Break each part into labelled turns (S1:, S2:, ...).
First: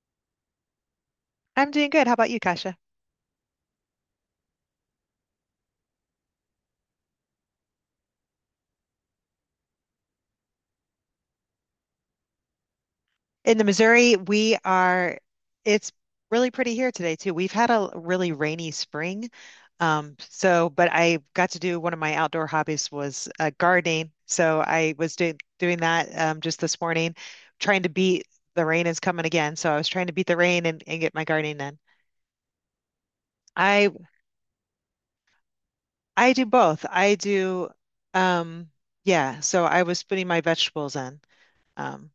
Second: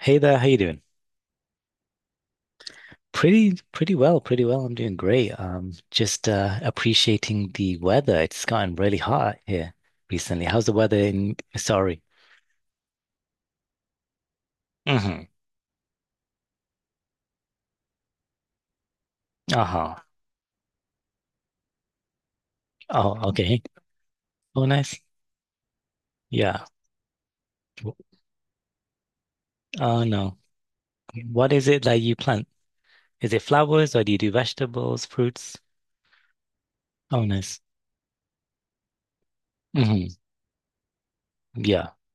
S1: Hey there, how you doing?
S2: I'm doing good. How about you, Kasia?
S1: Pretty well. I'm doing great. Just Appreciating the weather. It's gotten really hot here recently. How's the weather in? Sorry.
S2: In the Missouri, we are,
S1: hmm
S2: it's really pretty here today too. We've had a really rainy spring.
S1: Uh-huh.
S2: But I got to do one of my outdoor hobbies
S1: Oh,
S2: was
S1: okay.
S2: gardening. So
S1: Oh,
S2: I
S1: nice.
S2: was do doing that just
S1: Yeah.
S2: this morning, trying to
S1: W-
S2: beat the rain is coming again. So I was
S1: Oh
S2: trying to beat the
S1: no.
S2: rain and get my
S1: What
S2: gardening
S1: is
S2: in.
S1: it that you plant? Is it
S2: I
S1: flowers or do you do vegetables, fruits?
S2: I do both.
S1: Oh, nice.
S2: Um, yeah. So I was
S1: Hmm.
S2: putting my vegetables in.
S1: Yeah.
S2: Um,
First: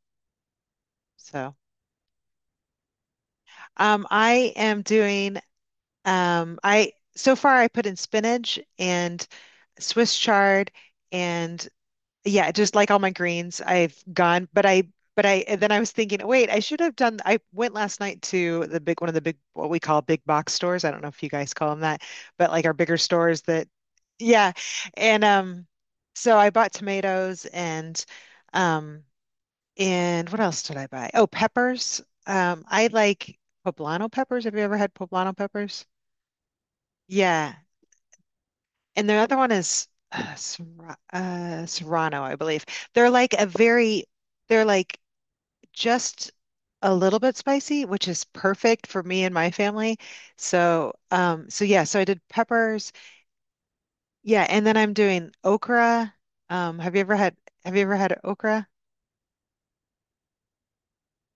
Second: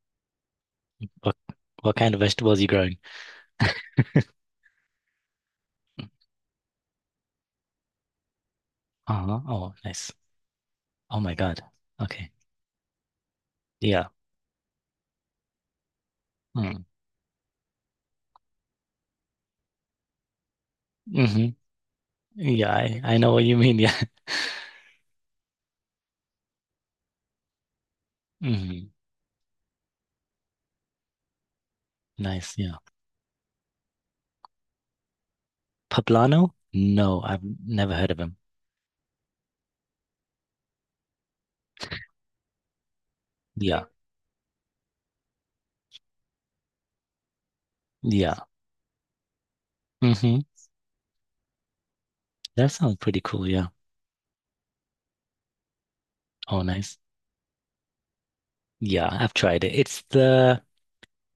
S1: What
S2: so.
S1: what kind of vegetables are you growing?
S2: I am doing I so far I put in spinach and
S1: Uh-huh. Oh, nice.
S2: Swiss chard
S1: Oh my God.
S2: and
S1: Okay.
S2: yeah, just like all my greens, I've
S1: Yeah.
S2: gone, but I and then I was thinking, oh, wait, I should
S1: Mm.
S2: have done I went last night to the big one of the big what we call big box stores. I don't know if you
S1: hmm
S2: guys call them that, but like
S1: Yeah,
S2: our bigger
S1: I know
S2: stores
S1: what you
S2: that
S1: mean. Yeah.
S2: yeah. And so I bought tomatoes
S1: Hmm.
S2: um and what else did I buy? Oh, peppers.
S1: Nice. Yeah.
S2: I like poblano peppers. Have you ever had poblano peppers?
S1: Poblano? No, I've
S2: Yeah.
S1: never heard of him.
S2: And the other one is Serrano, I believe. They're like a
S1: Yeah.
S2: very, they're like just a little bit spicy, which
S1: Really?
S2: is
S1: Yeah.
S2: perfect for me and my family.
S1: Hmm.
S2: Yeah, so I did
S1: That
S2: peppers.
S1: sounds pretty cool. Yeah.
S2: Yeah, and then I'm doing okra.
S1: Oh,
S2: Um, have
S1: nice.
S2: you ever had, have you ever had okra?
S1: Yeah, I've tried it.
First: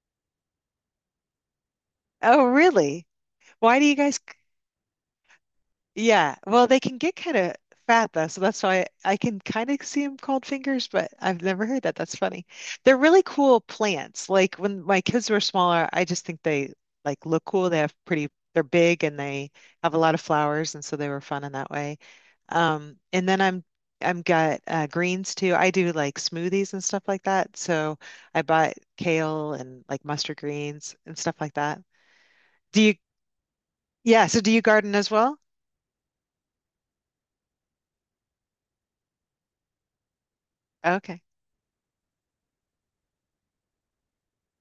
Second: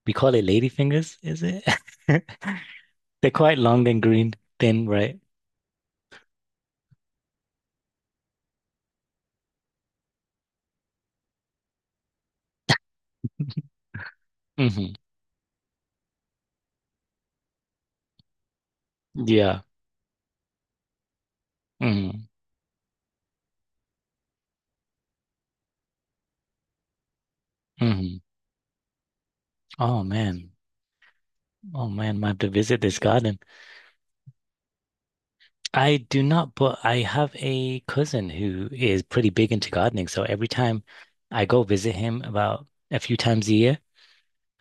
S1: We call it ladyfingers, is it?
S2: Oh, really?
S1: They're quite
S2: Why do
S1: long
S2: you
S1: and
S2: guys?
S1: green, thin, right?
S2: Yeah, well, they can get kind of fat though, so that's why I can kind of see them called fingers, but I've never heard that. That's funny. They're really cool plants. Like when
S1: Hmm.
S2: my kids were smaller, I just think they like look cool. They're big and they
S1: Yeah.
S2: have a lot of flowers, and so they were fun in that way.
S1: Hmm.
S2: And then I'm got greens too. I do like smoothies and stuff like that. So
S1: Hmm.
S2: I bought kale and
S1: Oh,
S2: like mustard
S1: man.
S2: greens and stuff like that.
S1: Oh, man. I have to visit
S2: Do you?
S1: this garden.
S2: Yeah. So do you garden as well?
S1: I do not, but I have a cousin who is pretty big into gardening. So every time
S2: Okay.
S1: I go visit him about a few times a year,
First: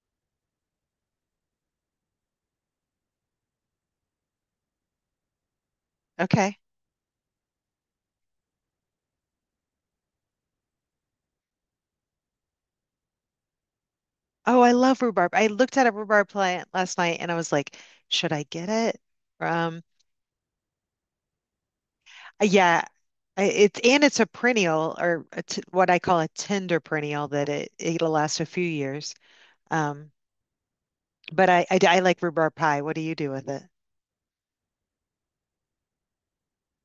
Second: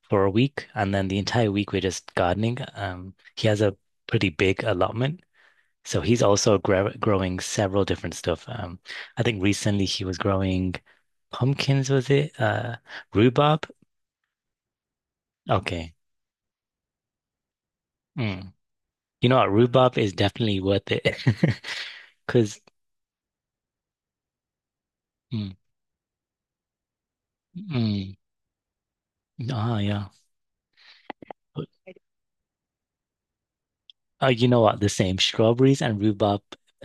S1: for a week, and then the entire week we're just gardening. He has a pretty big allotment, so he's also
S2: Okay.
S1: gra growing several different stuff. I think recently he was growing pumpkins, was it? Rhubarb.
S2: Oh, I love rhubarb. I looked at a
S1: Okay.
S2: rhubarb plant last night and I was like, should I
S1: Mm.
S2: get it?
S1: You know what?
S2: Um,
S1: Rhubarb is definitely worth it because.
S2: yeah, it's and it's a perennial or a
S1: Mm,
S2: t what I call a tender perennial that it'll
S1: mm,
S2: last a few years.
S1: yeah.
S2: Um, but I
S1: But,
S2: I I like rhubarb pie. What do you do with it?
S1: You know what? The same strawberries and rhubarb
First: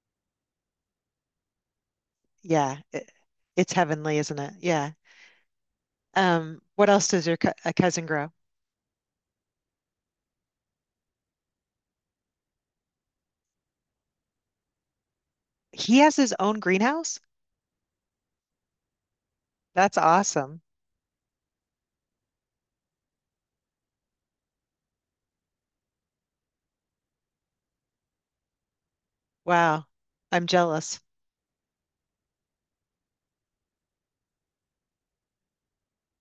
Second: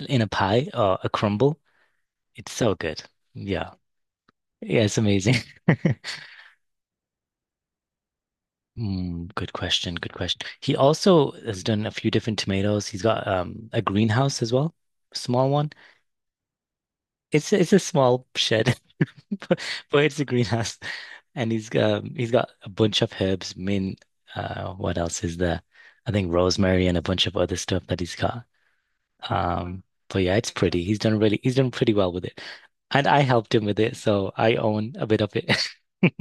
S1: in a pie or a crumble. It's so
S2: Yeah,
S1: good.
S2: it,
S1: Yeah.
S2: it's heavenly, isn't it?
S1: Yeah,
S2: Yeah.
S1: it's amazing.
S2: What else does your co a cousin grow?
S1: Mm, good question. Good question. He also has done a few different tomatoes. He's got a greenhouse as well, small one.
S2: He has his own greenhouse.
S1: It's a small shed, but,
S2: That's
S1: but it's a
S2: awesome.
S1: greenhouse, and he's got a bunch of herbs. Mint. What else is there? I think rosemary and a bunch of other stuff that he's got. Um,
S2: Wow,
S1: but yeah,
S2: I'm
S1: it's pretty.
S2: jealous.
S1: He's done pretty well with it, and I helped him with it, so I own a bit of it.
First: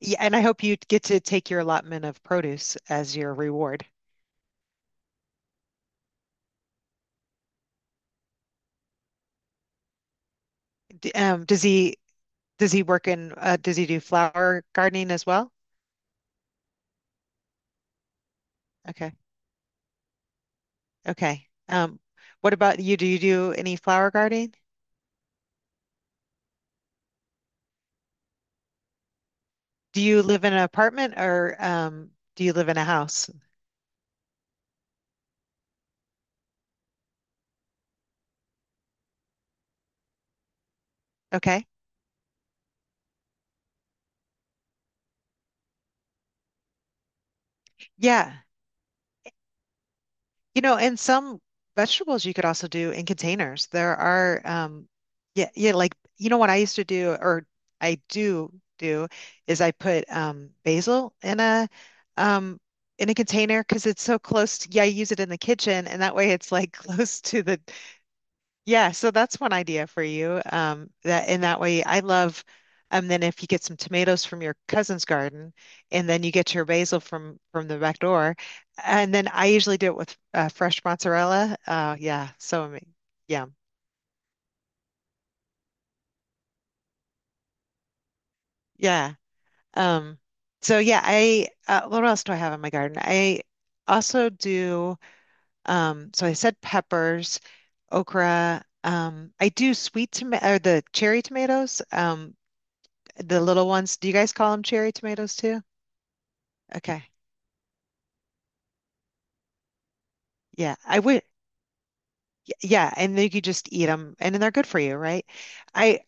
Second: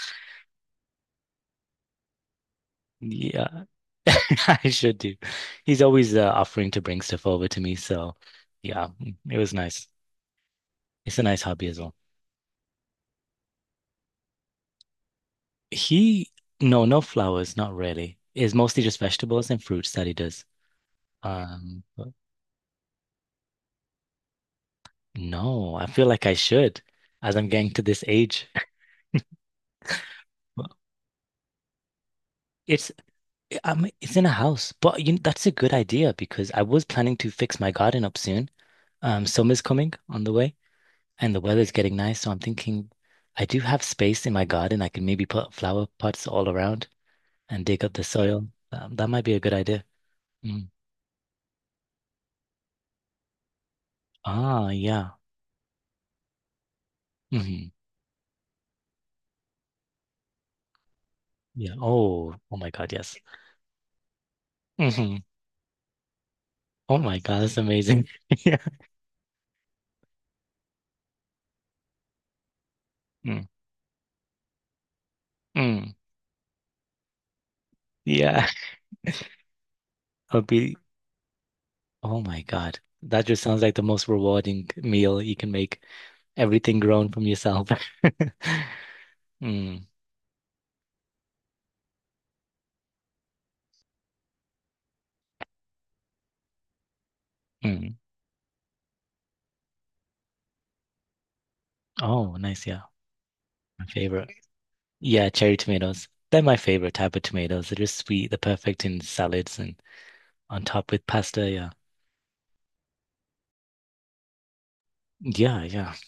S2: Yeah, and I hope you get to take your allotment of produce as your
S1: Yeah,
S2: reward.
S1: I should do. He's always offering to bring stuff over to me, so yeah, it was nice. It's a nice
S2: Um, does
S1: hobby as well.
S2: he does he work in does he do flower gardening as well?
S1: He, no, no flowers, not really. It's mostly just
S2: Okay.
S1: vegetables and fruits that he does.
S2: Okay.
S1: But
S2: What about you? Do you do any flower gardening?
S1: No, I feel like I should, as I'm getting to this age.
S2: Do you live in an
S1: Well,
S2: apartment or do you live in a
S1: It's
S2: house?
S1: it's in a house, but you know, that's a good idea because I was planning to fix my garden up soon. Summer's coming on the way. And the
S2: Okay.
S1: weather's getting nice. So I'm thinking I do have space in my garden. I can maybe put flower pots all around and dig up the
S2: Yeah.
S1: soil. That might be a good idea.
S2: You
S1: Mm.
S2: know, and some vegetables you could also do in containers.
S1: Ah, yeah.
S2: Yeah, yeah, like you know what I used to do, or
S1: Hmm.
S2: I do do, is I put basil
S1: Yeah. Oh, oh
S2: um,
S1: my God,
S2: in a
S1: yes.
S2: container because it's so close to, yeah, I use
S1: Hmm.
S2: it in the kitchen, and that way it's like
S1: Oh my
S2: close
S1: God,
S2: to
S1: that's
S2: the
S1: amazing. Yeah.
S2: yeah, so that's one idea for you. That in that way, I love. And then if
S1: Mm.
S2: you get some tomatoes from your cousin's garden,
S1: Mm.
S2: and then you get your basil from the back door,
S1: Yeah.
S2: and then I usually do it with
S1: I'll be,
S2: fresh mozzarella.
S1: oh my God. That just
S2: Yeah,
S1: sounds like the most rewarding meal you can make. Everything grown from yourself.
S2: yeah.
S1: Mm.
S2: Um, yeah, I what else do I have in my garden? I also do. So I said peppers,
S1: Mm.
S2: okra. I do sweet tomato or the cherry tomatoes.
S1: Oh, nice. Yeah.
S2: The little
S1: My
S2: ones, do you
S1: favorite.
S2: guys call them cherry
S1: Yeah,
S2: tomatoes
S1: cherry
S2: too?
S1: tomatoes. They're my favorite
S2: Okay.
S1: type of tomatoes. They're just sweet, they're perfect in salads and on
S2: Yeah,
S1: top
S2: I
S1: with
S2: would.
S1: pasta. Yeah.
S2: Yeah, and then you could just eat them, and then they're good for you, right?
S1: Yeah, yeah.
S2: I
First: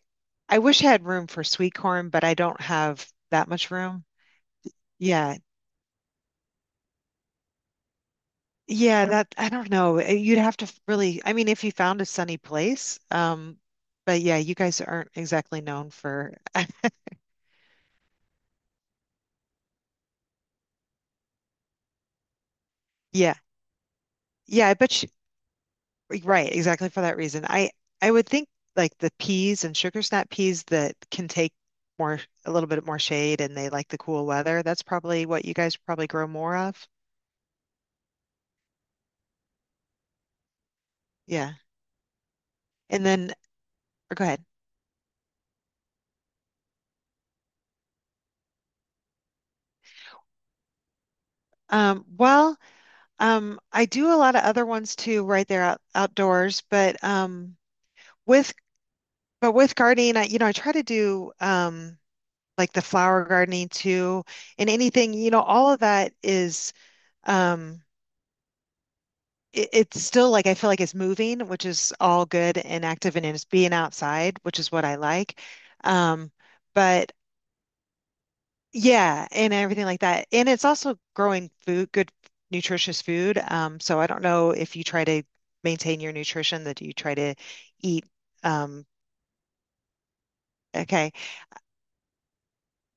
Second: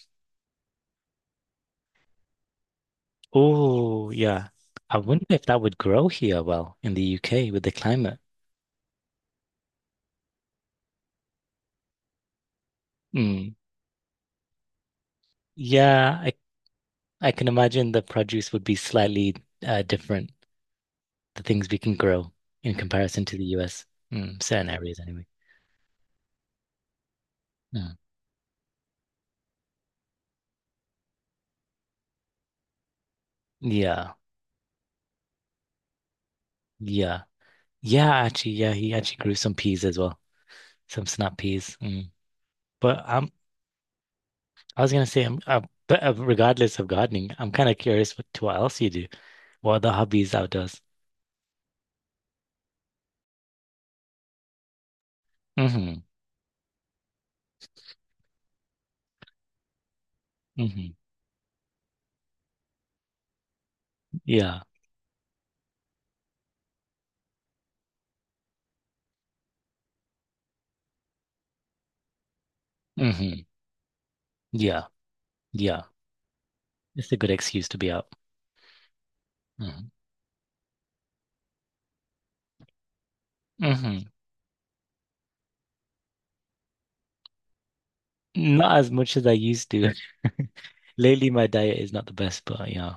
S2: I wish I had room for sweet corn, but I don't have that much room.
S1: Oh, yeah. I wonder
S2: Yeah,
S1: if that would grow here well in the UK with the climate.
S2: yeah. That I don't know. You'd have to really. I mean, if you found a sunny place,
S1: Mm.
S2: but yeah, you guys aren't exactly known
S1: Yeah, I
S2: for.
S1: I can imagine the produce would be slightly different, the things we can grow in comparison
S2: Yeah,
S1: to the US. Mm,
S2: yeah.
S1: certain
S2: I
S1: areas
S2: bet
S1: anyway.
S2: Right, right, exactly for that reason.
S1: Mm.
S2: I would think like the peas and sugar snap peas that can take more a little bit more shade and they like the
S1: Yeah,
S2: cool weather. That's probably what you guys probably grow more of.
S1: yeah. Yeah, actually, yeah, he actually grew some peas as well, some snap
S2: Yeah.
S1: peas. Mm. But
S2: And then or go ahead.
S1: I was gonna say, I'm, but regardless of gardening, I'm kind of curious what else you do, what other hobbies outdoors.
S2: Um, well, I do a lot of other ones too, right there
S1: Hmm.
S2: outdoors, but with but with gardening, I you know, I try to
S1: Hmm.
S2: do like the flower gardening too
S1: Yeah.
S2: and anything, you know, all of that is um it's still like I feel like it's moving, which is all good and active and
S1: Hmm.
S2: it's being outside, which is
S1: Yeah.
S2: what I like.
S1: Yeah.
S2: Um,
S1: It's
S2: but
S1: a good excuse to be out.
S2: yeah, and everything
S1: Hmm.
S2: like that. And it's also growing food, good nutritious food. So
S1: Hmm.
S2: I don't know if you try to maintain your nutrition that you try to eat
S1: Not
S2: um.
S1: as much as I used to.
S2: Okay.
S1: Lately, my diet is not the best, but yeah.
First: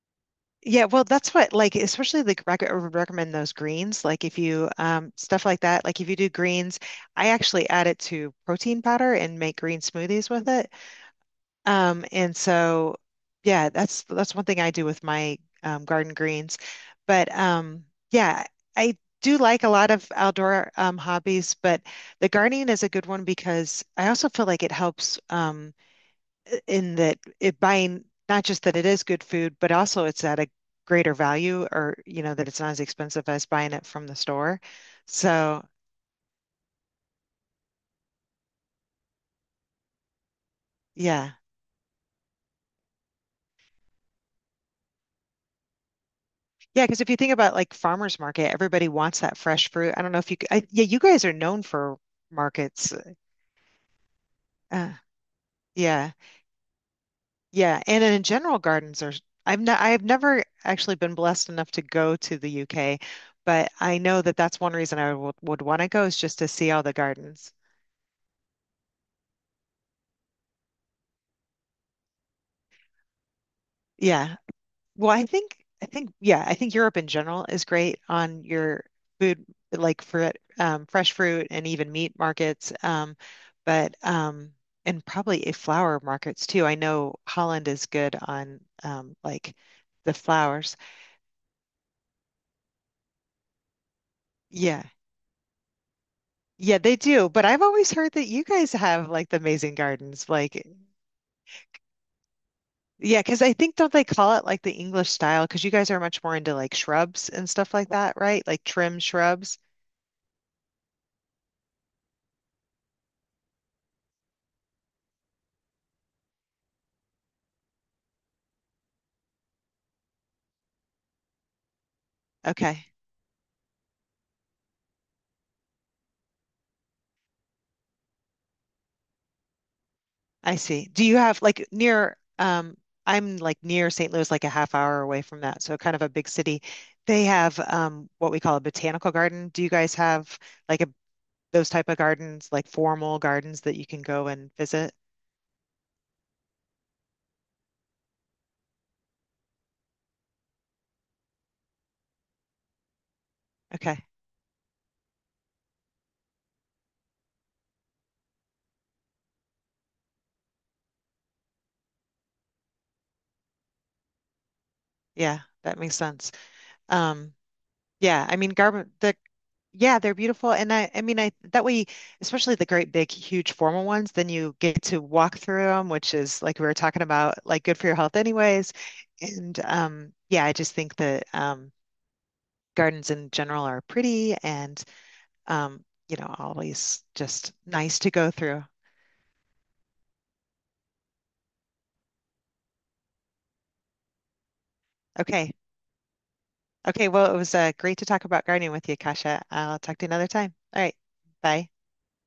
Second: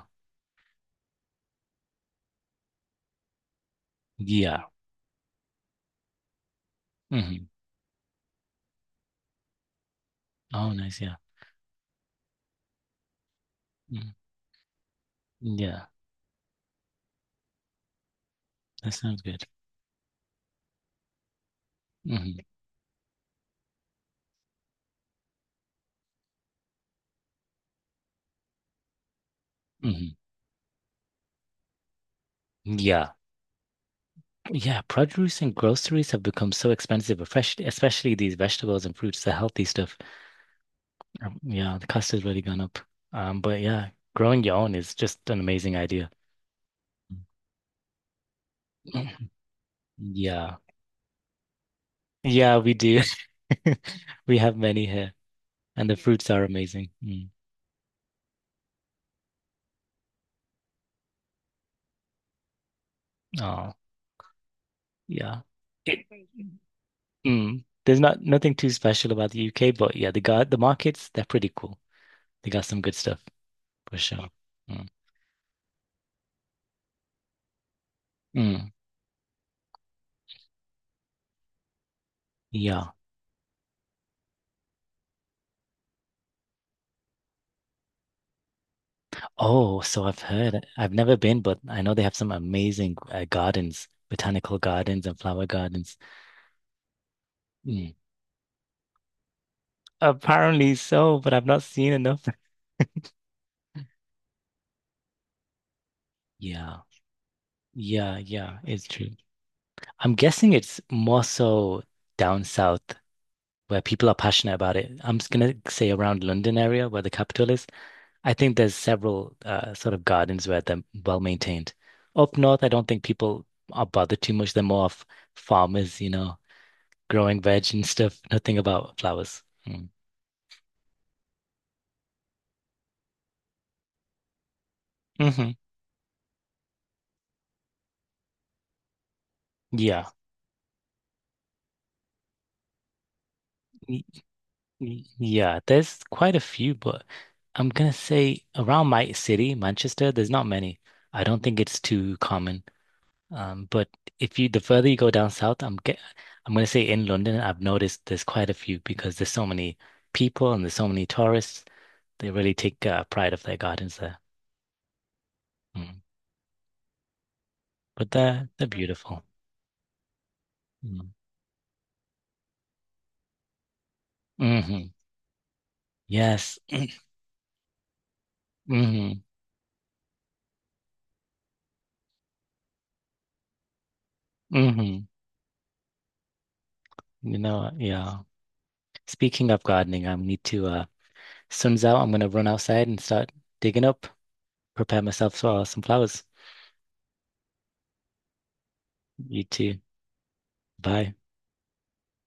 S2: Yeah, well, that's what like especially like rec I would recommend those greens. Like if
S1: Yeah.
S2: you stuff like that, like if you do greens, I
S1: Hmm.
S2: actually add it to protein powder and make green smoothies with
S1: Oh,
S2: it.
S1: nice. Yeah.
S2: Um, and so, yeah, that's
S1: Mhm.
S2: that's one thing I do with my
S1: Yeah.
S2: garden greens. But yeah,
S1: That
S2: I
S1: sounds
S2: do
S1: good.
S2: like a lot of outdoor hobbies, but the
S1: Hmm.
S2: gardening is a good one because I also feel like it helps in that it buying not just that it is good food, but also
S1: Hmm.
S2: it's at a greater value, or you know that it's not as
S1: Yeah.
S2: expensive as buying it from the store.
S1: Yeah, produce and
S2: So
S1: groceries have become so expensive, especially these vegetables and fruits, the healthy stuff.
S2: yeah.
S1: Yeah, the cost has really gone up. But Yeah, growing your own is just an amazing idea.
S2: Yeah, because if you think about like farmers market, everybody wants that fresh fruit. I don't know if
S1: Yeah.
S2: yeah, you guys are known for
S1: Yeah, we
S2: markets.
S1: do. We have many
S2: Uh,
S1: here, and the
S2: yeah,
S1: fruits are amazing. Mm.
S2: yeah, and in general, gardens are. I've never actually been blessed enough to go to the UK, but
S1: Oh,
S2: I know that that's one reason I
S1: yeah.
S2: would want to
S1: It,
S2: go is just to see all the gardens.
S1: there's nothing too special about the UK, but yeah, the markets, they're pretty cool. They got some good stuff for sure.
S2: Yeah.
S1: Mm.
S2: I think yeah, I think Europe in general is great on
S1: Mm,
S2: your food, like for fresh fruit and even meat markets.
S1: yeah.
S2: But and probably a flower markets too. I know Holland is good on like
S1: Oh, so
S2: the
S1: I've heard.
S2: flowers.
S1: I've never been, but I know they have some amazing gardens, botanical
S2: Yeah,
S1: gardens and flower gardens.
S2: yeah, they do. But I've always
S1: Mm.
S2: heard that you guys have like the amazing gardens. Like,
S1: Apparently so, but I've not seen enough.
S2: yeah, because I think don't they call it like the English style? Because you guys are much more into like
S1: Yeah,
S2: shrubs and stuff like that,
S1: yeah,
S2: right?
S1: yeah,
S2: Like
S1: it's
S2: trim
S1: true.
S2: shrubs.
S1: I'm guessing it's more so down south where people are passionate about it. I'm just gonna say around London area where the capital is. I think there's several sort of gardens where they're well maintained. Up north, I don't
S2: Okay.
S1: think people are bothered too much. They're more of farmers, you know, growing veg and stuff. Nothing about flowers. Mm.
S2: I see. Do you have like near I'm like near St. Louis, like a half hour away from
S1: Hmm.
S2: that, so kind of a big city. They have what we call a botanical garden. Do you guys
S1: Yeah.
S2: have like a those type of gardens, like formal gardens that you can go and visit?
S1: Yeah, there's quite a few, but I'm gonna say around my city, Manchester, there's not many. I don't think it's too common. But
S2: Okay.
S1: If you the further you go down south, I'm gonna say in London, I've noticed there's quite a few because there's so many people and there's so many tourists. They really take pride of their gardens there.
S2: Yeah, that makes
S1: Mm.
S2: sense. Um
S1: But
S2: yeah, I
S1: they're
S2: mean
S1: they're
S2: garden the.
S1: beautiful.
S2: Yeah, they're beautiful. And I
S1: Mm.
S2: mean, I that way, especially the great big, huge formal ones, then you get
S1: Hmm.
S2: to walk through them, which is
S1: Yes.
S2: like we were talking about, like good for your health anyways.
S1: Hmm.
S2: And yeah, I just think that gardens in general are pretty and
S1: Hmm.
S2: you know, always
S1: You
S2: just
S1: know,
S2: nice to
S1: yeah.
S2: go through.
S1: Speaking of gardening, I need to Sun's out, I'm gonna run outside and start digging up, prepare myself
S2: Okay.
S1: for some flowers.
S2: Okay. Well, it was great to talk about gardening with you, Kasha.
S1: You too.
S2: I'll talk to you another time. All right.
S1: Bye.
S2: Bye.